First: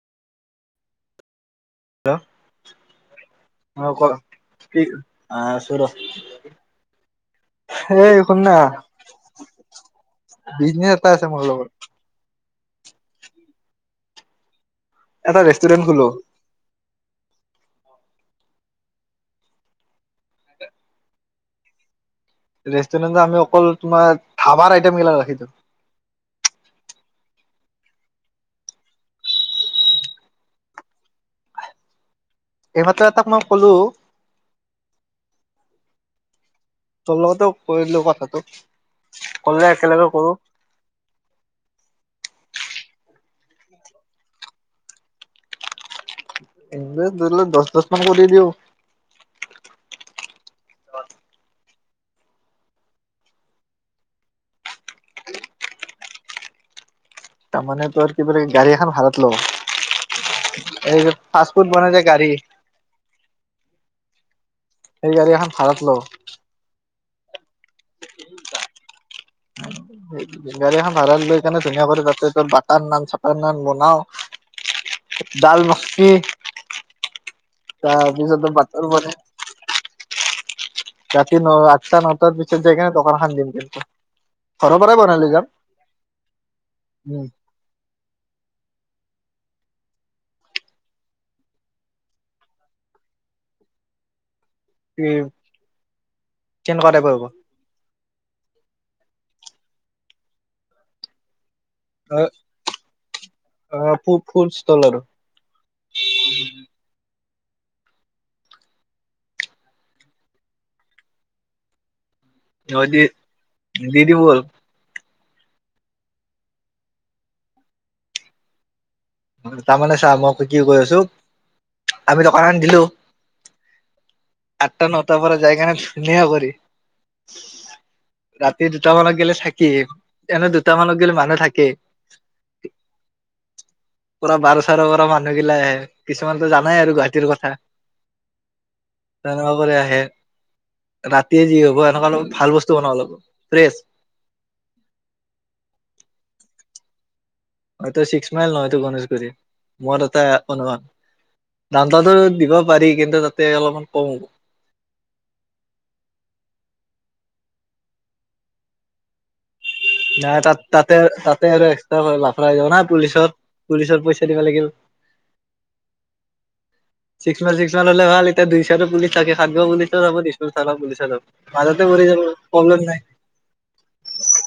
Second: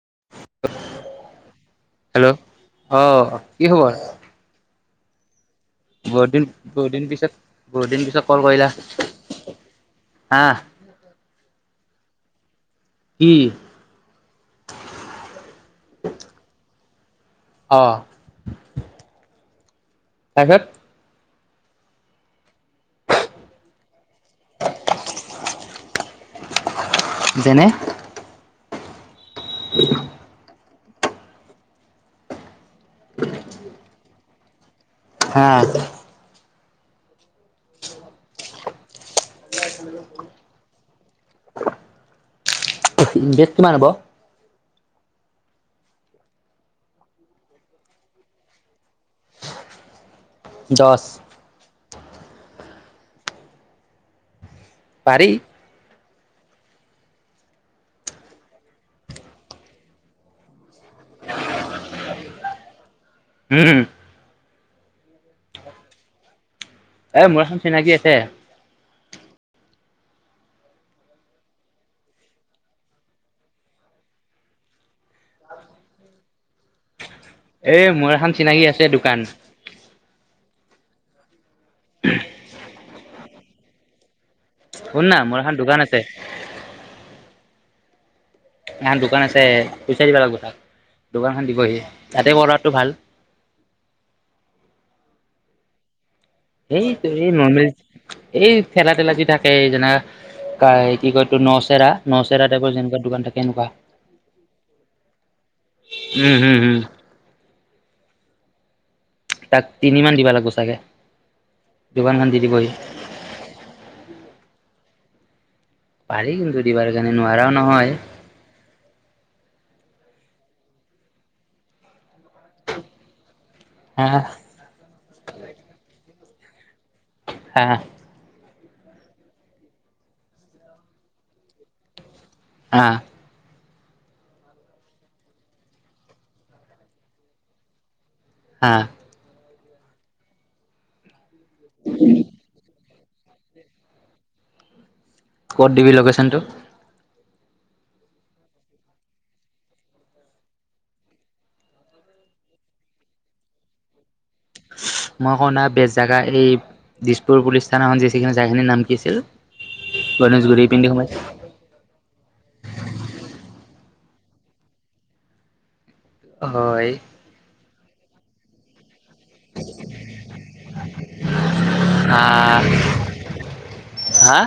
[inaudible] Hello অহ কি অ খবৰ ক কি আছো ৰ বহুত দিন বহুত দিন পিছত বহুত দিন এই পিছত কল শুননা কৰিলা হা বিজনেচ এটা আছে মোৰ লগত কি এটা ৰেষ্টুৰেণ্ট খোলো অঁ তাপিছত ৰেষ্টুৰেণ্ট যে আমি অকল তোমাৰ ধাবাৰ আইটেম গিলাক ৰাখিছো যেনে [inaudible] এইমাত্ৰ এটাক মই কলো হা তোৰ লগতেও কৰিলো কথাটো কলে একেলগে কৰো বেছ কিমান হ'ব একবাৰ ধৰিলে দচ বাৰ ফোনকৰি দিও দচ পাৰি তাৰমানে ত কি বুলি গাড়ী এখন ভাড়াত ল'ব এই যে ফাষ্ট ফুড বনাই যে গাড়ী উম সেই গাড়ী এখন ভাড়াত লওঁ । এ মোৰ এখন চিনাকি আছে । বেগাৰী এখন ভাড়াত লৈ কেনে ধুনীয়া কৰে তাতে বাটাৰ নান চাটাৰ নান বনাও ডালমস্তি এ মোৰ এখন চিনাকি আছে দোকান । তাত ন আঠটা নটাৰ পিছত যেখন দোকান এখন দিম কিন্তু । শুন না মোৰ এখন দোকান আছে । উম এখন দোকান আছে পইচা দিবা লাগিব তাক দোকানখন দিবহি তাতে কৰাটো ভাল । ওম । এইটো এই নৰ্মেল এই থেলাতেলা যি থাকে যেনা কাই কি কয় তো নচ অ নচেৰা টাইপৰ যেনেকুৱা দোকান থাকে এনেকুৱা অ ফু ফুল ষ্টল আৰু উম উম তাক তিনিমান দিব লাগিব চাগে । সিহঁতি দি দিব বল । পাৰি কিন্তু দিবাৰ কাৰণে নোৱাৰাও নহয় । তাৰমানে চা মই কি কৈ আছো আমি দোকানখন দিলো । হা আঠটা নটা পৰা যায় কেনে । ধুনীয়া কে পাৰি । হা । স দুটা মানত গেলে থাকি এনে দুটা মানত গলে মানুহ থাকেই । অহ । পুৰা বাৰ চাৰ পৰা মানুহগিলাই আহে কিছুমানতো জানাই আৰু গুৱাহাটীৰ কথা । হা । [inaudible] তেজি হ'ব এনেকোৱা অলপ ভালবস্তু বনাব লাগিব । ফ্ৰেচ। ক'ত দিবি লোকেশ্যন টো । হয়টো ছিক্স মাইল নহয় এইটো গণেশগুৰি মোৰ এটা অনুমান দাম তাতো দিব পাৰি কিন্তু তাতে অলপমান কম হব । মই কনা বেজ জেগা এই দিছপুৰ পুলিচ থানাখন যিখন যাই নাম কি আছিল? নাই তাত গণেশগুৰি পিন্ধি তাতে সোমাই তাতে আৰু এক্সট্ৰা লাফৰা হৈ যাব না পুলিচৰ । পুলিচৰ পইচা দিব লাগিব হয় । ল'লে ভাল এতিয়া দুইশ টো পুলি [unintelligible] তাকে খাতব বুলি ৰ' দিছো, চাল বুলি চ মাজতে মৰি যাব হা প্ৰব্লেম নাই । হা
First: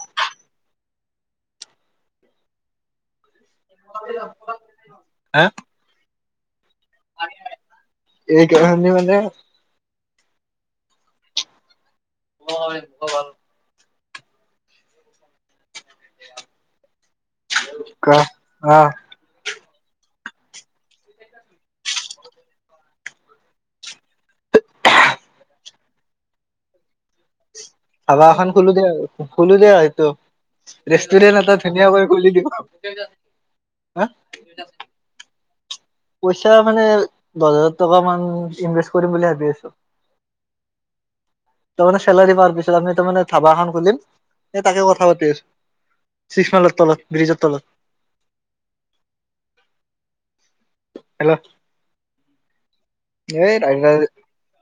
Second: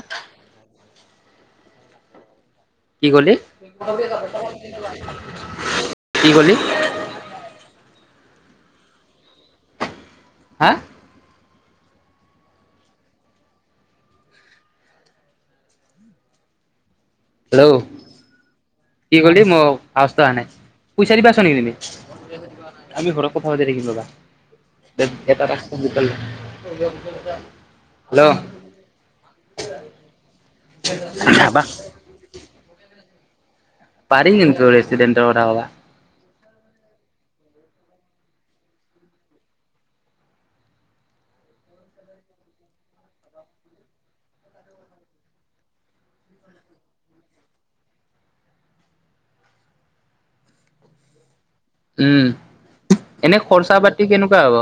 কি কলি? [unintelligible] কি ক'লি? এই কি মানে, হা? অ ভাল [unintelligible] [inaudible] হেল্ল', কা অ কি কলি? মই, আৱাজটো অহা নাই । পইচা দিব আছা নেকি তুমি? আমি ঘৰত কথা পাতি ৰাখিম ৰবা । [unintelligible] এটাৰাখ । [unintelligible] [inaudible] ধাবা এখন খোলোদে আৰু খুলো দিয়া এইটো । ৰেষ্টুৰেণ্ট এটা হেল্ল' ধুনীয়া কৈ খুলি দিব । [inaudible] পাৰি কিন্তু ৰেষ্টোৰেন্ত্ৰৰ কথা কবা । [unintelligible] পইচা মানে দহ হাজাৰ টকা মান ইনভেষ্ট কৰিম বুলি ভাবি আছো । তাৰে মানে চেলাৰি পাৰ পিছত আমি তাৰে ধাবা এখন খুলিম, তাকে কথা পাতি আছো । সি মাইলৰ তলত ব্ৰীজৰ তলত । [unintelligible] হেল্ল, উম । এনে এই খৰচা ৰাইডাৰ- পাতি কেনেকুৱা হব?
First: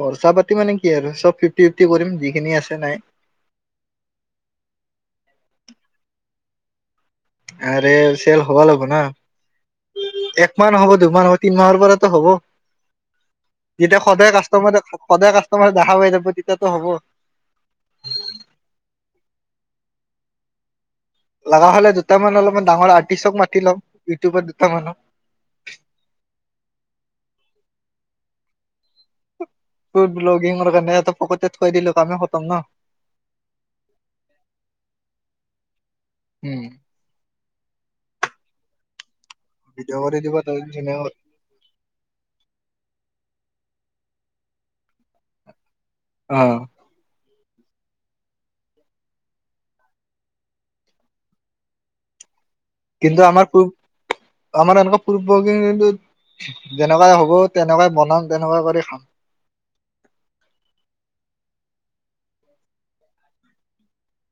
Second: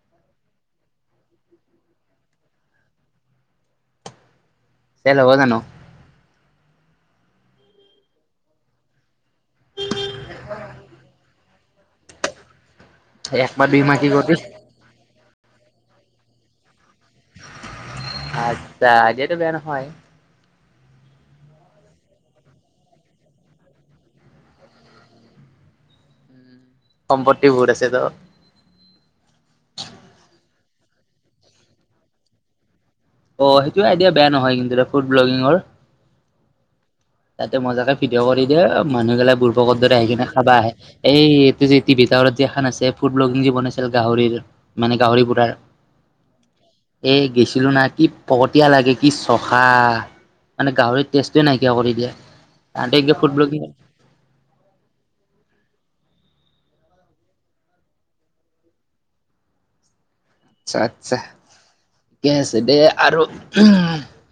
খৰচা পাতি মানে কি আৰু চব ফিফটি ফিফটি কৰিম, যিখিনি আছে নাই । চেল হব যানো? আৰু চেল হ'ব লাগব না । একমাহ নহ'ব দুমাহৰ, তিনি মাহৰ পৰাতো হব একমাহ দুই । মাহ যেতিয়া কি সদায় কৰি কাষ্টমাৰ সদায় কা, তোমাৰ দেহা বাই যাব, তেতিয়াতো হ'ব । আটচ্ছা আইদিয়াটো বেয়া নহয়। লগা হলে দুটামান অলপমান ডাঙৰ আৰ্টিচক মাতি লওক, ইউটিউবাৰ দুটামানো । সম্পত্তি বহুত আছে ন । ফুদভ্লগিংৰ কাৰণে ফকতিয়াত খোৱাই দিলে তোৰ কামে খতম ন । [unintelligible] অ সেইটোৱে আইডিয়া বেয়া নহয় কিন্তু এ ফুড ব্লগিঙৰ । উম। তাতে মজাকে ভিডিঅ কৰি দিয়ে, মানুহ গিলাক বুৰবকৰ দৰে ভিডিঅ' আহি কৰি কিনে দিব খাবা তাৰ আহে ধুনীয়া কৈ। । এইটো যে টি ভিতৰত আছে ফুড বলগিং য বনাইছে, [unintelligible] আৰু গাহৰিৰ, মানে গাহৰি পতাৰ । অ । গেছিলো না কি ফকতীয়া লাগে কি চফা মানে গাহৰি টেষ্টটোয়ে নাইকিয়া কৰি [unintelligible] ইয়া কিন্তু আমাৰ প আমাৰ এনেকুৱা পূৰ্ব [unintelligible] যেনেকুৱাই হ'ব তেনেকুৱাই বনাম তেনেকুৱা কৰি খাম। আচ্ছা, আচ্ছা, ঠিকে আছে দে আৰু উ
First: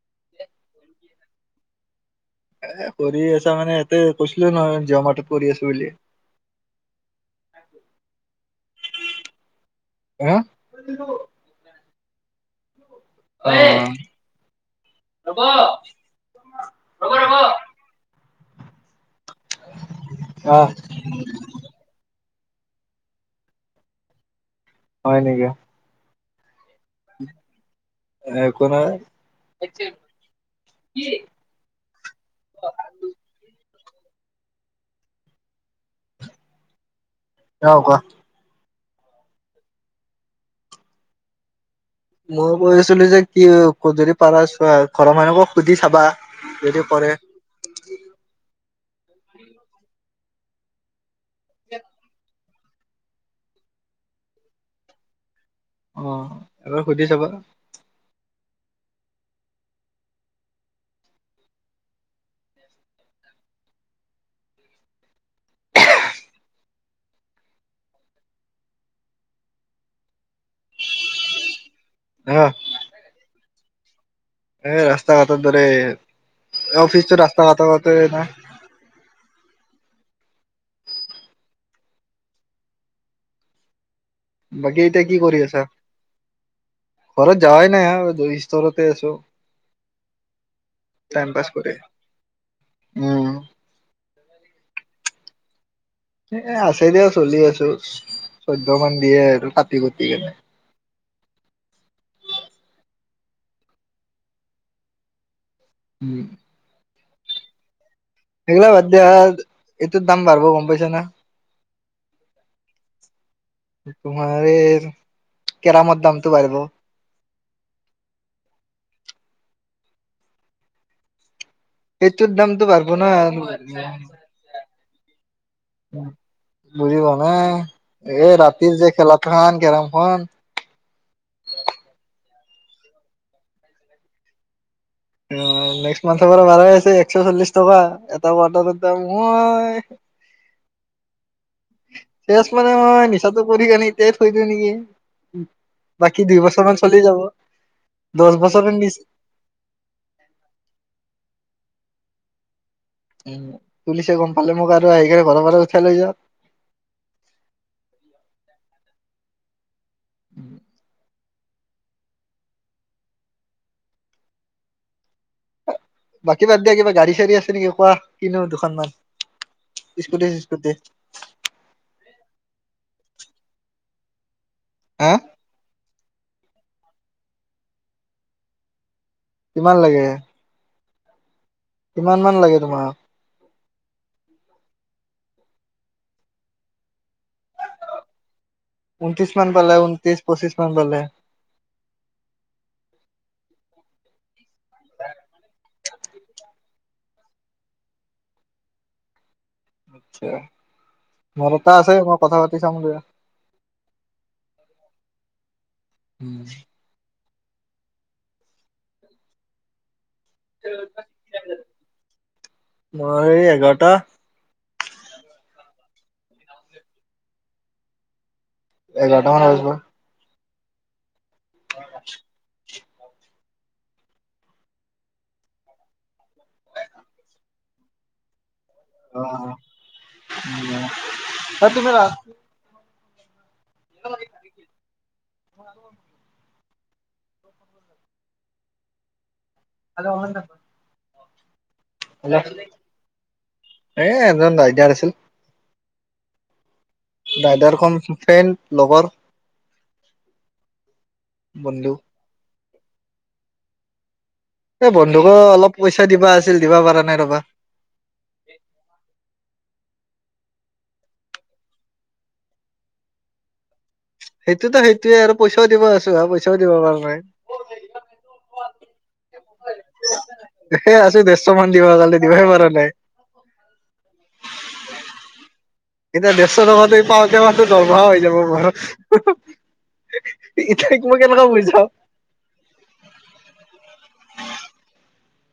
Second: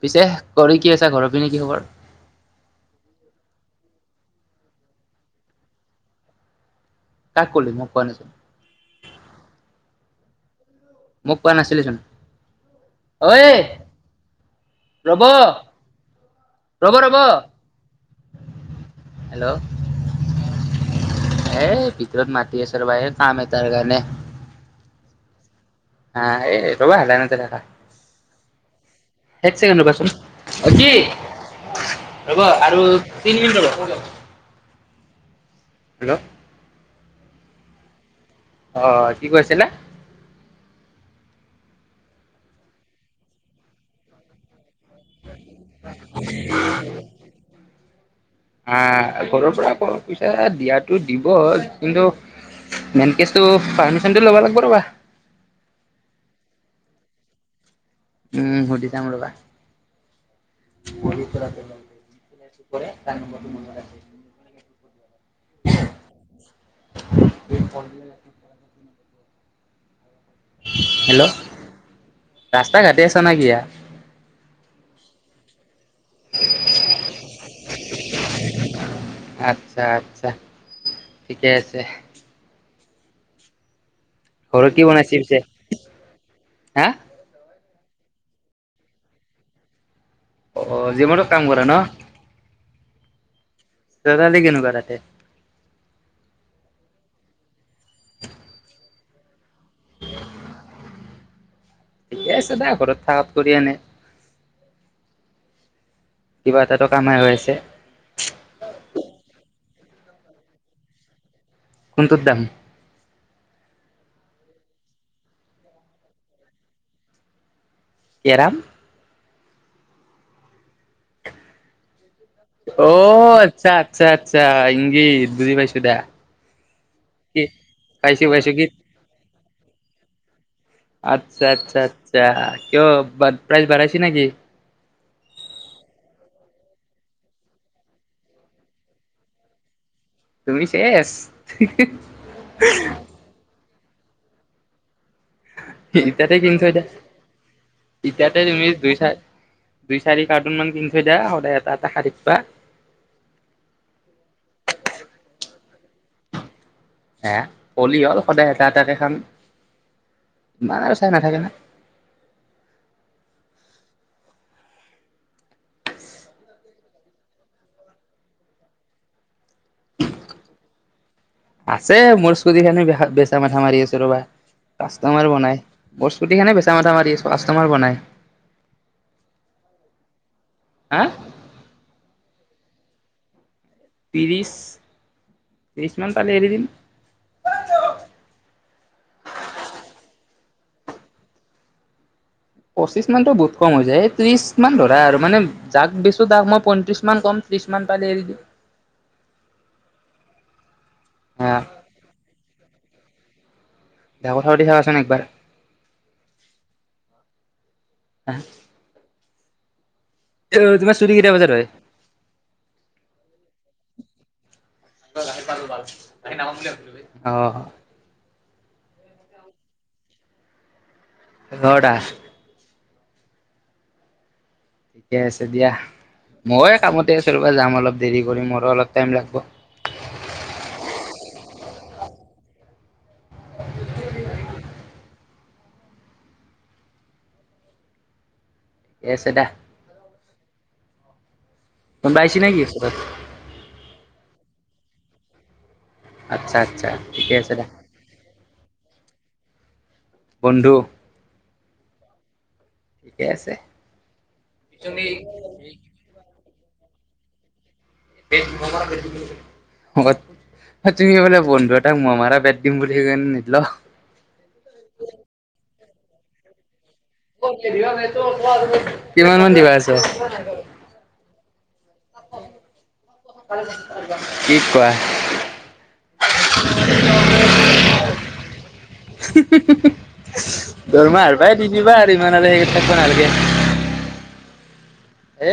পিছে কৰি কি আছা ঘৰৰ পিনে কি খবৰ? এ কৰি আছা মানে--। ত কৈছিলে নহয় জিঅ মাটেত কৰি আছিলোঁ বুলি। কাক কলি মোক কোৱা নাছিল । হা। মোক কোৱা নাছিলি যানো। ঐ অ ৰ'ব, ৰ'ব, ৰ'ব। হেল্ল' হে--। ঘৰত মাতি আছে ৰবা এই কাম এটা কাৰণে। হয় নেকি? হে এই। ৰ'বা লাইনতে থাকা, একো নহয় এক ছেকেণ্ড ৰ'বাচোন অ কি ৰ'বা আৰু তিনি মিনিট ৰ'বা। হেল্ল'। অহ কোৱা। অহ কি কৈছিলে? মই কৈ আছিলোঁ যে কি যদি পাৰা চোৱা । ঘৰৰ মানুহকো সুধি চাবা যদি কৰে--। অ ঘৰৰ পৰা পইছা দিয়াতো--। দিব কিন্তু--। মেন কেছটো পাৰ্মিচনটো ল'ব লাগিব ৰ'বা। অহ- এবাৰ সুধি চাবা। উম! সুধি চাম ৰ'বা। এই [unintelligible] হেল্ল'। হা ৰাস্তা ঘাটি আছ নে কিয়া। এ ৰাস্তা ঘাটৰ দৰে--। অফিচটো ৰাস্তা ঘাত ওচৰতে না--। অহ আচ্ছা ঠিকে আছে। ঘৰত বাকী এতিয়া বনাইছে কি পিছে? কৰি আছা, হা ঘৰত যাৱাই--। নাই অহ- দু স্তৰতে আছোঁ। অ জিঅ মদত কাম কৰা ন। উম! চজাল কেনেকুৱা তাতে। এহ আছে দে চলি আছোঁ। চৈধ্যমান। দিয়েটো আৰু। কি দিয়ে? ঠিকে আছে দে, ঘৰত থাকাত কৰি এনে। উম। কিবা এটাতো কামাই হৈ আছে। একগিলাক বাদ দিয়ে এইটোত দাম বাঢ়িব গম পাইছো না কোনটোৰ দাম? তোমাৰ এই কেৰামৰ দামটো বাঢ়িব। কেৰাম সেইটোৰ দামটো বাঢ়িব না, অ' আচ্ছা আচ্ছা আচ্ছা ইংগিত বুজি পাইছো দা। বুজিব নে, কি পাইছো এই পাইছো কি ৰাতিৰ যে খেলা। কোনখন কেৰমখন। আচ্ছা-আচ্ছা-আচ্ছা কিয়? প্ৰাইজ বাঢ়াইছে নেকি? নেক্সট মান্থৰ পৰা বাঢ়াই আছে, একশ চল্লিশ টকা এটা [unintelligible] ৰৰ দাম মই তুমি শেষ। শেষ মানে মই নিচাটো কৰি কনে তে থৈই দি নেকি? বাকী এতিয়াতে দুই কিনি বছৰ থৈ মান দে, চলি যাব দহ এতিয়াতে তুমি বছৰৰ দুই নিচ চাৰি দুই চাৰি কাৰ্টুনমান কিনি থৈ দিয়া সদায় এটা-এটা খাই থাকিবি। বাহ! উম! পুলিচে গম পালে মোক আৰু আহিকিনে ঘৰৰ পৰা উঠাই লৈ যাওঁক। আহ! হলি হ'ল সদায়। চাহ তাতে খাম বানাৰ চাই নাই লাগে না বাকী বাদ দিয়া, কিবা গাড়ী-চাৰী আছে নেকি কোৱা কিনো দুখনমান? স্কুটি চিস্কুটি আছে মোৰ স্কুটিখনে বেয়া হ'ল তাকে মাঠা মাৰি আছোঁ ৰবা। হা কাষ্টমাৰ পোৱা নাই, মোৰ স্কুটিখনে বেচিম তাতে মাঠা মাৰি আছোঁ কাষ্টমাৰ পোৱা নাই। কিমান লাগে? হে কিমান মান লাগে তোমাক? ত্ৰিশ। ত্ৰিশমান পালে এৰি দিম। ঊনত্ৰিশ মান পালেও, ঊনত্ৰিশ, পঁচিছমান পালে। পঁচিশমানটো বহুত কম হৈ যায়, ত্ৰিশমান ধৰা আৰু মানে যাক দিছো তাক মই পয়ত্ৰিশমান কম ত্ৰিশমান পালে এৰি দিম। আচ্ছা! মোৰ হা এটা আছে মই কথা পাতি পাতি চামগে তেওঁ কথাপাতি চাবাএকবাৰ । উম আহ তোমাৰ ছুটি কেইটা বজাত হয়? মোৰ এই এঘাৰটা [unintelligible] আ এঘাৰটামান বাজব এঘৰাটা [unintelligible] ঠিকে আছে দিয়া মই কামতে আহিছো ৰবা যাম অলপ দেৰি কৰিম। অ তুমি ৰা [unintelligible] [unintelligible] [inaudible] ঠিকে আছে দে। আৰু অলপ ৰ। [unintelligible] কোনোবা আহিছে নেকি ঘৰত নাই দিয়াৰ আছিল আচ্ছা আচ্ছা। ঠিকে আছে দা ৰাইডাৰ খন ফেন লগৰ বন্ধু বন্ধু ঠিকে আছে। এ বন্ধুকো অলপ পইচা দিবা আছে । ছিল দিবা পাৰা নাই ৰবা। [inaudible] [unintelligible] অ তুমি বোলে বন্ধু এটাক মহ মাৰা বেট দিম বুলি কে নিদিল সেইটোতো সেইটোয়ে আৰু পইচাও দিব আছে তোমাৰ পইচাও দিব পাৰু। [unintelligible] কিমান মান দিবা আছে? এ আছো দেৰশ মান দিব কালি দিবই পৰা নাই কি কোৱা। এতিয়া ডেৰশ টকাত পাওতে মাহটোৰ দৰমহা হৈ যাব বাৰু মই দৰমহা কেনেকুৱা হাৰবাই দি বুজাও। দিবা আৰু ইমান আৰু সেই থাকিব নালাগে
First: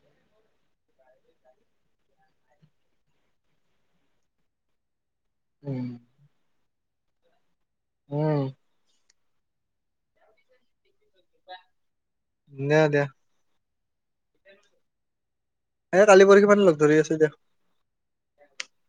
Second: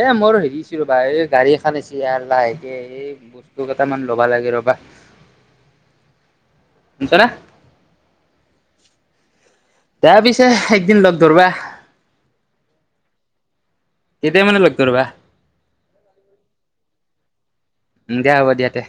এ মই হেৰিছো ৰবা এই গাড়ী আহিছে লাহেকে এই বস্তু কেইটামান ল'বা লাগে ৰবা । উম [inaudible] শুনিছনে উম দিয়া পিছে একদিন লগ ধৰিবা । দে দে। কেতিয়া মানে লগ ধৰিবা এ কালি-পৰশি মানে লগ ধৰি আছো দিয়া। উম, দিয়া হ'ব দিয়া দে।